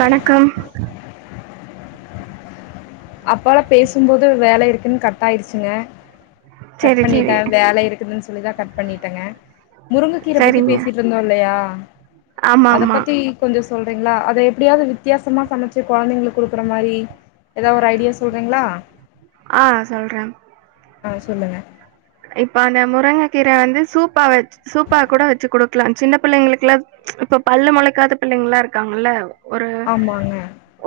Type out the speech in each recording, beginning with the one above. வணக்கம் அப்பலா பேசும்போது வேல இருக்குன் கட் டாயிருச்சுங்க கட் செரி செரி பண்ணிட்டே வேல இருக்குதுன் சொல்லிதா கட் பண்ணிட்டேங்க முருங்கக்கீர பத்தி சரிங்க பேசிட்டுருந்தோல்லையா ஆமா அத ஆமா பத்தி கொஞ்சோ சொல்றீங்ளா அத எப்டியாவது வித்தியாசமா சமச்சு கொழந்தைங்களுக்கு குடுக்குற மாரி ஏதாவ்து ஒரு ஐடியா சொல்றீங்ளா ஆ சொல்றே ஆ சொல்லுங்க இப்ப அந்த முருங்க கீர வந்து சூப்பா வச் சூப்பா கூட வச்சு குடுக்கலா சின்ன பிள்ளைங்களுக்குலா இப்ப பல்லு முளைக்காத பிள்ளைங்கல்லா இருக்காங்கல்ல ஒரு ஆமாங்க,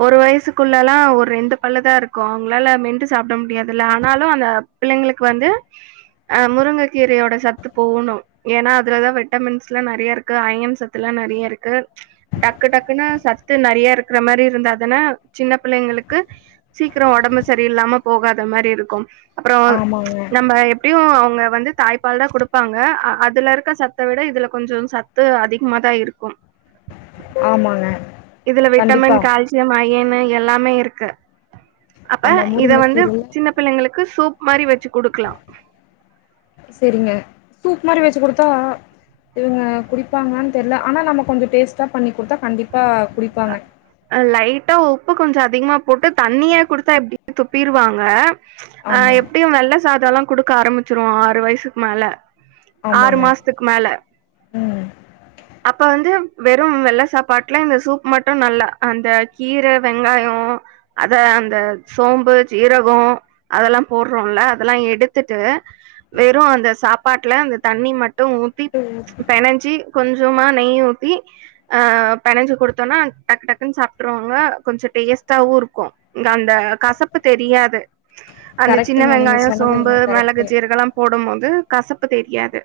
ஒரு வயசுக் ஸ்கூல்லல்லா ஒரு ரெண்டு பள்ளு தா இருக்கு அவுங்ளால மெண்டு சாப்ட முடியாதுல்ல ஆனாலு அந்த பிள்ளைங்ளுக்கு வந்து அமுருங்கக்கீரையோட சத்து போகணு ஏன்னா அதுலதா விட்டமின்ஸ்லா நெறைய இருக்கு அயன் சத்துல்லா நெறைய இருக்கு டக்கு டக்குனு சத்து நறைய இருக்குற மாரி இருந்தாதன சின்ன பிள்ளைங்களுக்கு சீக்கிர ஒடம்பு சரியில்லாம போகாத மாரி இருக்கு அப்றோ ஆமாங்க நம்ம எப்டியு அவ்ங்க வந்து தாய்ப்பால் தா கிடுப்பாங்க அதுல இருக்க சத்த விட இதுல கொஞ்சோ சத்து அதிக்மாதா இருக்கு ஆமாங்க. இதுல கண்டிப்பா. விட்டமின் கால்சியம் அ அயனு எல்லாமே இருக்கு அப்ப ஆமா இத வந்து முருங்கக்கீரைல சின்ன பிள்ளைங்களுக்கு சூப் மாரி வச்சு குடுக்கலா சரிங்க சூப் இந்த மாதிரி வச்சு கொடுத்தா இவங்க குடிப்பாங்கன்னு தெரியல ஆனா நம்ம கொஞ்சம் டேஸ்ட்டா பண்ணி கொடுத்தா கண்டிப்பாக லைட்டா உப்பு கொஞ்சம் அ அதிகமாக போட்டு தண்ணியா கொடுத்தா எப்படியும் துப்பிருவாங்க ஆஹ் ஆமா, எப்படியும் வெள்ளை சாதம் எல்லாம் குடுக்க ஆரம்பிச்சிருவோம் ஆறு வயசுக்கு மேல ஆறு ஆமாங்க. மாசத்துக்கு மேல ம் அப்ப வந்து வெறும் வெள்ள சாப்பாட்டுல இந்த சூப் மட்டும் நல்ல அந்த கீரை வெங்காயம் அத அந்த சோம்பு ஜீரகம் அதெல்லாம் போடுறோம்ல அதெல்லாம் எடுத்துட்டு வெறும் அந்த சாப்பாட்டுல அந்த தண்ணி மட்டும் ஊத்தி பெனஞ்சி கொஞ் கொஞ்சுமா நெய் ஊத்தி ஆ பெனஞ்சு குடுத். கொடுத்தோனா டக்கு டக்குன்னு சாப்ட்ருவாங்க கொஞ்சம் டேஸ்ட்டாவு இருக்கும் இங்க அந்த கசப்பு தெரியாது. அந்த சின்ன கரெக்ட்டுங்க நீங்க வெங்காயம் சொன்னதுங்க சோம்பு மெளகு கரெக்ட்டு ஜீரகலாம் போடும்போ. து கசப்பு தெரியாது.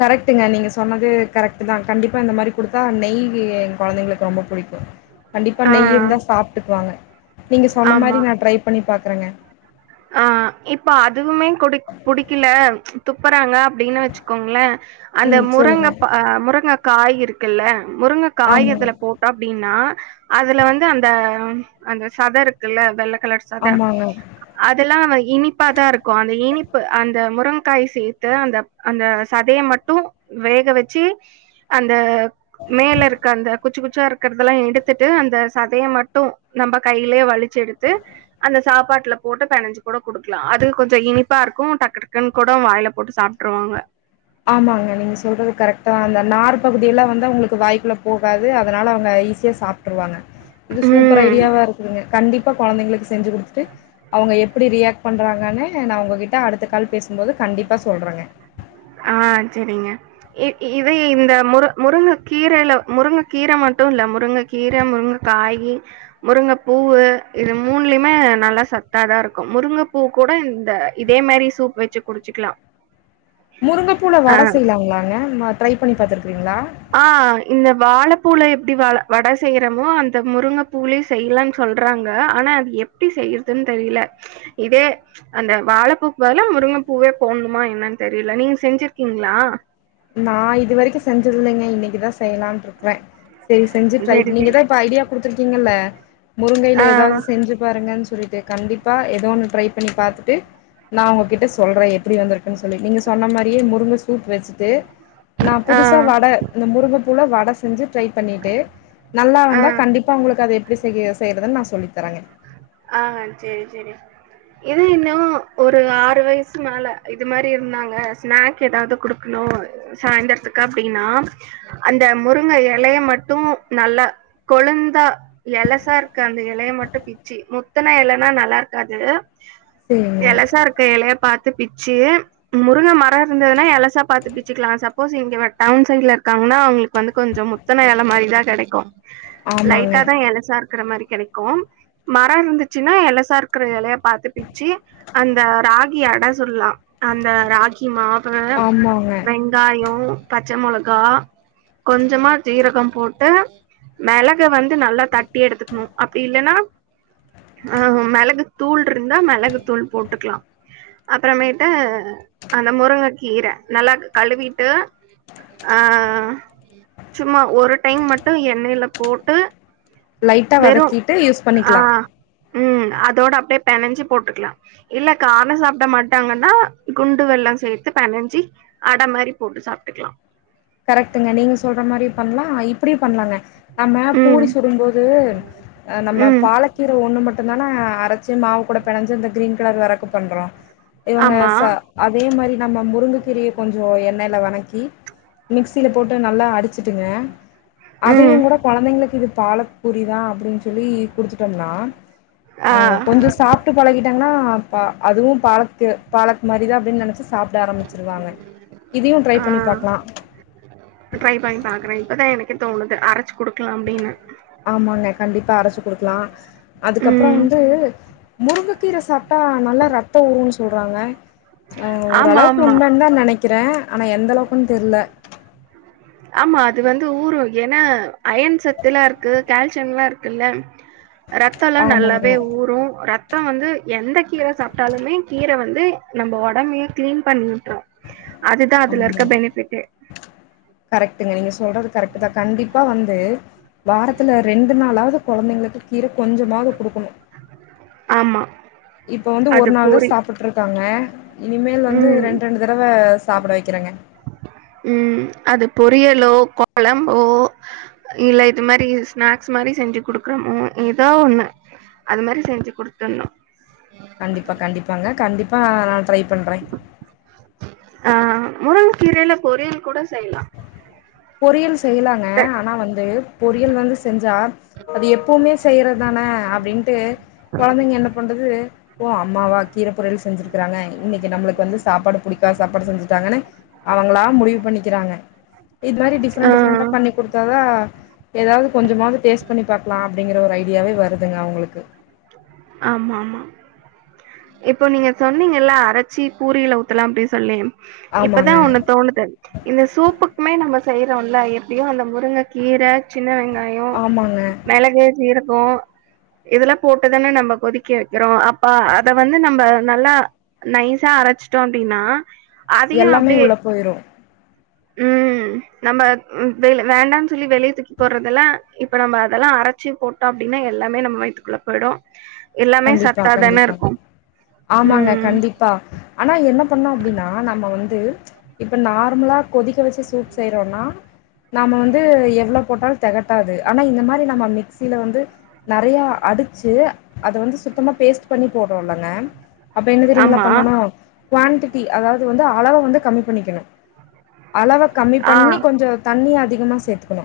கரெக்டுங்க நீங்க சொன்னது கரெக்ட்டு தான் கண்டிப்பா இந்த மாரி குடுத்தா நெய் எங் கொழந்தைங்களுக்கு ரொம்ப புடிக்கும். கண்டிப்பா ஆ நெய் இருந்தா சாப்ட்டுக்வாங்க. நீங்க சொன்ன ஆமா மாரி நா ட்ரைப்பண்ணி பாக். குறங்க ஆ இப்ப அதுவுமே குடிக் புடிக்கில துப்பறாங்க அப்டினு வச்சுக்கோங்ள அந்த ம் சொல்லுங்க முரங்கப் அ முரங்க காய் இருக்குல்ல முருங்ககாய் ஆமாங்க இதுல போட்டா அப்டினா அதில வந்து அந்த அந்த சத இருக்குல்ல வெல்ல கலர் சத ஆமாங்க எல்லா அவ இனிப்பாதாருக்கு அந்த இனிப்பு அந்த முருங்காய் சேத்து அந்தப் அந்த சதய மட்டு வேக வெச்சு அந்த மேல இருக்க அந்த குச்சி குச்சா இருக்கற்தல்லா எடுத்துட்டு அந்த சதய மட்டு நம்ப கைலே வலிச்செடுத்து அந்த சாப்பாட்ல போட்டு கூட பெனஞ்சுக்குட குடுக்லா அது கொஞ்ச இனிப்பாருக்கு டக்கு டகுன்கூட வாய்ல போட்டு சாப்ட்ருவாங்க. ஆமாங்க நீங்க சொல்றது கரக்டா அந்த நார் பகுதியலா வந்தா உங்ளுக்கு வாய்க்குல்ல போகாது அதனால அவ்ங்க ஈஸ்யா ட்ருவாங்க இது சூப்பர் ம் ஐடியாவா இருக்குதுங்க கண்டிப். ப கொழந்தைங்ளுக்கு செஞ்சு குடுத்திட்டு அவங்க எப்டி ரியாக்ட் பண்றாங்கனு நான் உங்க கிட்ட அடுத்த கால் பேசும்போது கண்டிப்பா சொல்றங்க. ஆஹ்ன் ச்சரிங்க இ இது இந்த முரு முருங்க கீரைல முருங்க கீர மட்டுல்ல முருங்கக்கீரை முருங்க காயி முருங்கப்பூவு இது மூண்லயுமே நல்லா சத்தாதாருக்கும் முருங்கப்பூ கூட இந்த இதே மாரி சூப் வச்சி குடிச்சிக்லாம். முருங்கப்பூள வட செய்லாங்களாங்க. ட்ரைப்பண்ணி பாத்திருக்றிங்ளா. ஆஹ்ன் இந்த வாழப்பூல எப்டி வாழ வட செய்யறமோ அந்த முருங்கப்பூலயு செய்யலன்னு சொல்றாங்க ஆனா அது எப்டி செய்யிறதுன்னு தெரியல இதே அந்த வாழப்பூக் பதிலா, முருங்கப்பூவே போட்ணுமா என்னன்னு தெரில நீங் செஞ்சிர்க்கிங்ளா. நா இது வரிக்கும் செஞ்சதில்லைங்க இன். னக்கு தா செய்லான்ட்ருக்க வேன் செரி செஞ்சு சரி ட்ரைப் சரி நீங்கதா இப்ப ஐடியா குடுத்ருக்கீங்கல்ல. முருங்கயில ஆ எதாவது செஞ்சு பாருங்கன் சொல்லிட்டு. கண்டிப்பா ஏதோன்னு ட்ரைப் பண்ணி பாத்திட்டு நான் உங்ககிட்ட சொல்றன் எப்டி வந்திருக்ன் சொல்லி நீங்க சொன்ன மாரியே முருங்க சூப் வச்சி. த்தே. நா ஆ புதுசா வட இந்த முருங்கப். பூல வட செஞ்சிட். ட்ரை பண்ணிட்டு நல்லா ஆ வந்தா கண்டிப்பா உங்களுக்கு அத எப். ப்டி செய்ய செய்றதுன் நா சொல்லித்தரங்கே. ஆஹ்ன் செரி செரி இது இன்னும் ஒரு ஆறு வயசு மேல இது மாரி இருந்தாங்க ஸ்நாக் எதாவது குடுக்ணும் சாய்ந்தரத்துக்கா அப்டினா அந்த முருங்க எலய மட்டு நல்லா கொளுந்தா எலசார்க்க அந்த எலய மட்டு பி. சி முத்தன இலன்னா நல்லா இருக்காது செரிங்க இலசா இருக்கன் இலையா பாத் த பிச்சு முருங்க மரம் இருந்ததுன்னா இலசா பாத்து பிச்சுக்கலா சப்போஸ் இங்க டவுன் சைட்ல இருக்காங்கன்னா அவங்களுக்கு வந்து கொஞ்ச முத்தன இல மாரி தான் கிடைக்கு ஆமாங்க லைட்டதான் இல சார் இருக்கற மாரி கிடைக்கும் மரம் இருந்துச்சுன்னா இலசா இருக்கிற இலைய பாத்து பிச்சு அந்த ராகி அட சுட்ல்லாம் அந்த ராகி மா அப்புற ஆமாங்க வெங்காயம் பச்ச மொளகா கொஞ்சமா ஜீரகம் போட்டு மிளக வந்து நல்லா தட்டி எடுத்துக்கணும் அப்படி இல்லைன்னா ஆஹ் மிளகு தூள் இருந்தா மிளகு தூள் போட்டுக்கலாம் அப்புறமேட்டு அந்த முருங்கை கீரை நல்லா கழுவிட்டு அஹ் சும்மா ஒரு டைம் மட்டு எண்ணெயில போட்டு லைட்டா வதக்கிட்டு யூஸ் பண்ணிக்கலா ஆஹ் உம் அதோட அப்படியே பனஞ்சி போட்டுக்கலாம் இல்ல காரம் சாப்பிட மாட்டாங்கன்னா குண்டு வெல்லம் சேர்த்து பனஞ்சி அடை மாரி போட்டு சாப்பிட்டுக்கலாம் கரெக்டுங்க நீங்க சொல்ற மாரி பண்ணலாம் இப்படி பண்ணலாங்க நம்ம ம் பூரி சுடும் போது அஹ் நம்ம ம் பாலக்கீரை ஒண்ணு மட் இந்தானா அரைச்சு மாவு கூட பினஞ்சு ந்து கிரீன் கலர் வரக்கு பண்றோம் இவங்க ஆமா ச அதே மாரி நம்ம முருங்கு கீரைய கொஞ்சோ எண்ணெயில வணக்கி மிக்சியில போட்டு நல்லா அடிச்சுட்டுங்க அதையு ம் கூட கொழந்தைங்களுக்கு இது பால பூரிதா அப்டின்னு சொல்லி குடுத்துட்டோம்னா ஆ கொஞ்சம் சாப்ட்டு பழகி என்னாப்பா அதுவும் பாலக்கு பாலக் மரிதா அப்படின்னு நெனைச்சு சாப்பிட ஆரம்பிச்சிருவாங்க இதையும் ட்ரை ஆ பண்ணி பாக்கலாம் ட்ரை பண்ணி பாக்குறே இப்பதா எனக்கே தோணுது அரைச்சு குடுக்கலாம் அப்டின்னு ஆமாங்க கண்டிப்பா அரைச்சு குடுக்கலா அதுக்கப்பற ம். வந்து முருங்க க்கீரை சாப்ட்டா நல்லா ரத்த ஊருனு சொல்றாங்க ஆ ஆமா, ஓரளவுக்கு ஆமா. உண்மைன்னுதா நெனைக் க்கிறே ஆனா எந்த அளவுக்குன்னு தெரில இது வந்து ஊரும் ஏன்னா அயன் சத்துல்லாம் இருக்கு கால்சியம்லா இருக்குல்ல ரத்தம் எல்லாம் ஆமாங்க நல்லாவே ஊரும் ரத் ரத்தம் வந்து எந்த கீர சாப்பிட்டாலுமே கீர வந்து நம்ம உடம்பையே கிளீன் பண்ணி விட்டும் அது க்தா அதுல இருக்க ஆமா பெனிஃபிட்டே கரெக்ட்டுங்க நீங்க சொல்றது கரெக்டு தா கண்டிப் ப்பா வந்து வாரத்துல ரெண்டு நாளாவது கொழந்தைங்களுக்கு கீரக் கொஞ்சமாவது குடுக்குணு ஆமா. இப்ப வந்து அது ஒரு நாள் தா பொரி சாப்பிட்றுக்காங்க இனிமேல் வந்து ம். ரெண்டு ரெண்டு தடவை சாப்பிட வைக்கிறங்க ம். அது பொரியலோ கொழம்போ இல்ல இது மாரி ஸ்நாக்ஸ் மாரி செஞ்சு குடுக்குறோமோ ஏதோ ஒண்ணு அது மாரி செஞ்சு குடுத்தணு கண்டிப்பா கண்டிப்பாங்க கண்டிப்பா நா ட்ரைப் பண்றே ஆ முருங் கீரையில பொரியல் கூட செய்லா பொரியல் செய்லாங்க ஆனா வந்து பொரியல் வந்து செஞ்சா அது எப்பவுமே செய்யறதுதானே அப்டின்ட்டு கொழந்தைங்க என்ன பண்றது ஓ அம்மாவா கீர பொரியல் செஞ்சிருக்கறாங்க இன்னைக்கு நம்மளுக்கு வந்து சாப்பாடு புடிக்கா சாப்பாடு செஞ்சுட்டாங்கன்னு அவங்களா முடிவு பண்ணிக்கிறாங்க இது மாரி ஆ டிஃரெண்ட் டிஃரெண்ட்ட பண்ணி கொடுத்தாதா ஏதாவது கொஞ்சமாவ பண்ணி பாக்கலா அப்டிங்கிற ஒரு ஐடியாவே வருதுங்க அவுங்களுக்கு ஆமா ஆமா இப்போ நீங்க சொன்னீங்கள்லா அரைச்சி பூரில ஊத்தலா அப்டி சொல்லி இப்பதா ஆமாங்க ஒன்னு தோணுது இந்த சூப்புக்மே நம்ம செய்றோல்ல எப்டியு அந்த முருங்க கீர சின்ன வெங்காயோ ஆமாங்க மெளகு ஜீர ப்போ இதெல்லா போட்டுதான நம்ப கொதிக்க வெக்கிறோ அப்பா அத வந்து நம்ப நல்லா நைஸா அரைச்சிட்டோ அப்டின்னா எல்லாமே உள்ள போயிரு உம் நம்ப ம் வெல வேண்டான் சொல்லி வெளிய தூக்கி போட்றதெல்லா இப்ப நம்ப அதெல்லா அரைச்சி போட்டோ அப்டினா எல்லாமே நம்ம வைய்த்துக்குள்ள போயிடு எல்லாமே கண்டிப்பா சத்தாதான கண்டிப்பாங் இருக்கு ஆமாங்க ம் கண்டிப்பா ஆனா என்ன பண்ணு அப்டினா நம்ம வந்து இப்ப நார்மலா கொதிக்க வெ சூப் செய்றோன்னா நாம வந்து எவ்ளோ போட்டாலு தெகட்டாது ஆனா இந்த மாரி நம்ம மிக்சியில வந்து நெறையா அடிச்சு அத வந்து சுத்தமா பேஸ்ட் பண்ணி போட்றோல்லங்க அப்ப என்ன தெரியீங்ளா ஆமா பண்ணணு குவான்டிட்டி அதாவது வந்து அளவ வந்து கம்மி பண்ணிக்கணு அளவ கம்மி ஆ பண்ணி கொஞ்சொ தண்ணி அதி திகமா சேத்துக்கணு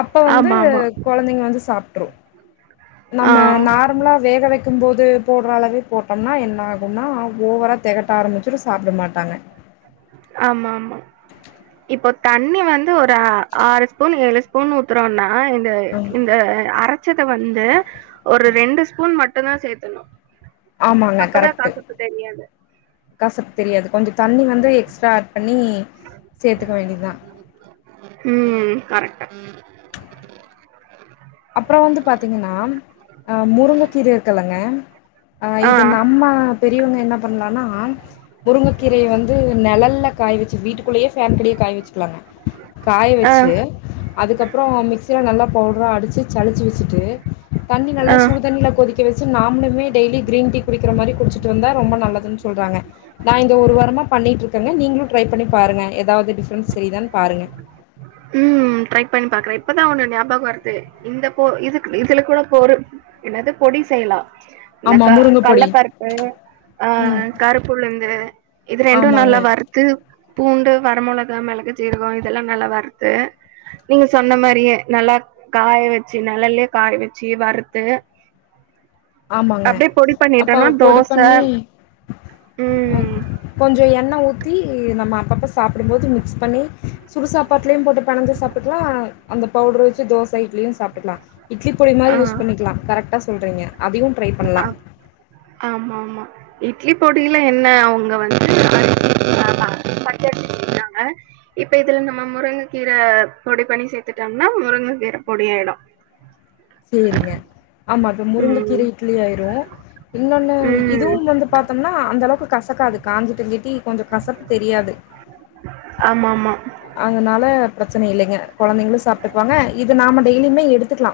அப்ப வந்து ஆமா ஆமா கொழந்தைங்க வந்து சா ற்று ஆ நம்ம நார்மலா வேக வெ க்கும் போது போட்ற அளவே போட்டம்னா என்ன ஆகுன்னா ஓவரா தெகட்ட ஆரம்பிச்சுரு சாப்ட மாட்டாங்க ஆமாம்மா இப்போ தண்ணி வந்து ஒரு அ ஆறு ஸ்பூன் ஏழு ஸ்பூன் ஊத்துறோன்னா அ இந்த இந்த அரைச்சத வந்து ஒரு ரெண்டு ஸ்பூன் ம ட்டுந்தா சேத்தனு ஆம்மாங்க கரெக்ட்டு தெரியாது கசப்பு தெரியாது கொஞ்ச தண்ணி வந்து எக்ஸ்ட்ரா ஏட் பண்ணி சேத்துக்க வேண்டிதா ம் கரெக்டா அப்றோ வந்து பாத்தீங்கன்னா அ முருங்ககீரை இருக்குல்லங்க அ ஆ இது நம்ம பெரியவங்க என்ன பண்லானா முருங்ககீரைய வந்து நெழல்ல காய வெச்சு வீட்டுக்குள்ளயே ஃபேன்கடிய காய வெச்சுக்லாங்க காய ஆ வெச்சு அதுக்கப்றோ மிக்சில நல்லா பவுட்ரா அடிச் டு சழிச்சு வெச்சுட்டு தண்ணி நல்லா ஆ சுடுதண்ணில கொதிக்க வெச்சு நாம்ளுமே டெய்லி கிரீன் டி குடிக்கிற மாரி குடிச்சிட்டு வந்தா ரொம்ப நல்லதுன் சொல்றாங்க நா இந்த ஒரு வாரமா பண்ணிட்ருக்கங்க நீங்ளு டிரை பண்ணி பாருங்க எதாவ்து டிஃப்ரண்ஸ் தெரிதான் பாருங்க உம் ட்ரை பண்ணி பாக்றே இப்பதா ஒண்ணு ஞாபக வருது இந்த பொ இதுக் இதுல கூட பொரு என்னது பொடி செய்யலா இந்த ஆமா க முருங்க பொடி கல்லப்பருப்பு அ ம் கருப்புளுந்து இது ரெண்டு ஆமாங்க நல்லா வறுத்து பூண்டு வரமொளகா மெளகு ஜீரகொ இதெல்லா நல்லா வரு து நீங்க சொன்ன மாரியே நல்லா காய வச்சு நழல்லே காய வச்சு வறுத்து ஆமாங்க அப்டியே பொடி அப்ப பண்ணிட்டோம்னா பொடி தோச பண்ணி ம். கொஞ்சோ எண்ணெ ஊத் தி நம்ம அப்பப்ப சாப்டும்போது மிக்ஸ் பண்ணி சுடு சாப்பாட்டுலயு போட்டு பணஞ்சு சாப்பிட்லா அந்த பவுடர் வச்சு தோஸ் இட்லியூ சாப்டுக்கலா இட்லி பொடி மாரி யூஸ் பண்ணிக்லா கரெக்டா சொல்றீங்க அதியும் ஆ ஆமாமா இட்லி பொடியில என்ன அவங்க வந்து [inaudible] இப்ப இதுல நம்ம முருங்கைக்கீர பொடி பண்ணி சேரத்துட்டோம்னா முருங்க கீர பொடி ஆயிடூ சேரிங்க ஆமா இப்ப ம். முருங்கக்கீர இட்லி ஆயிரூ இன்னொன்னு ம். இதுவும் வந்து பாத்தம்னா அந்தளவுக்கு கசக்காது காஞ்சிட்டு கட்டி கொஞ்சோ கசப்பு தெரியாது ஆமாமா. அதுனால ச்சன இல்லைங்க கொழந்தைங்களூ சாப்டுக்குவாங்க இது நாம டெய்லியுமே எடுத்துக்லா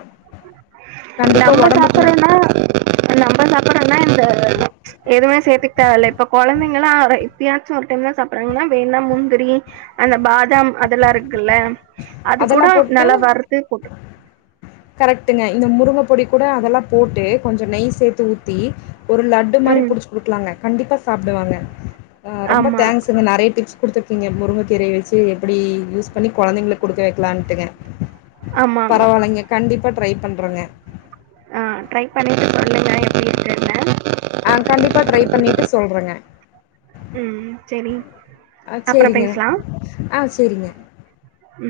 கண்டிப்பா நம்ம ஒடம்புக்கு ந சாப்பிடுறோம்னா எதூமே சேத்துக் தேவல இப்ப கொழந்தைங்கனா எப்பயாச்சு ஒரு டைம் தா சாப்றாங்கன்னா வேணுன்னா முந்திரி அந்த பாதாம் அதெல்லா இருக்குல்ல அது கூட அதெல்லாம் நல்லா வறுத்து போட்டு கரெக்டுங்க இந்த முருங்க பொடி கூட அதெல்லா போட்டு கொஞ்சோ நெய் சேத்து ஊத்தி ஒரு லட்டு மாரி ம். புடிச்சு குடுக்லாங்க கண்டிப்பா சாப்பிடுவாங்க ரொம்ப ஆமா. தேங்க்ஸ்ங்க நறைய டிப்ஸ் குடுத்து கீங்க முருங்கக்கீரைய வச்சு எப்டி யூஸ் பண்ணி கொழந்தைங்களுக் கொடுக்க வைக்கலான்ட்டுங்க ஆமாமா. பரவாலைங்க ட்ரை பண்றேங்க ஆ ட்ரை பண்ணிட்டு சொல்லுங்க எப்டி இருக்குன்னு ஆ கண்டிப்பா ட்ரை பண்ணிட்டு சொல்றங்க ம் செரி அ அப்றோ செரிங்க பேசலா ஆ செரிங்க ம்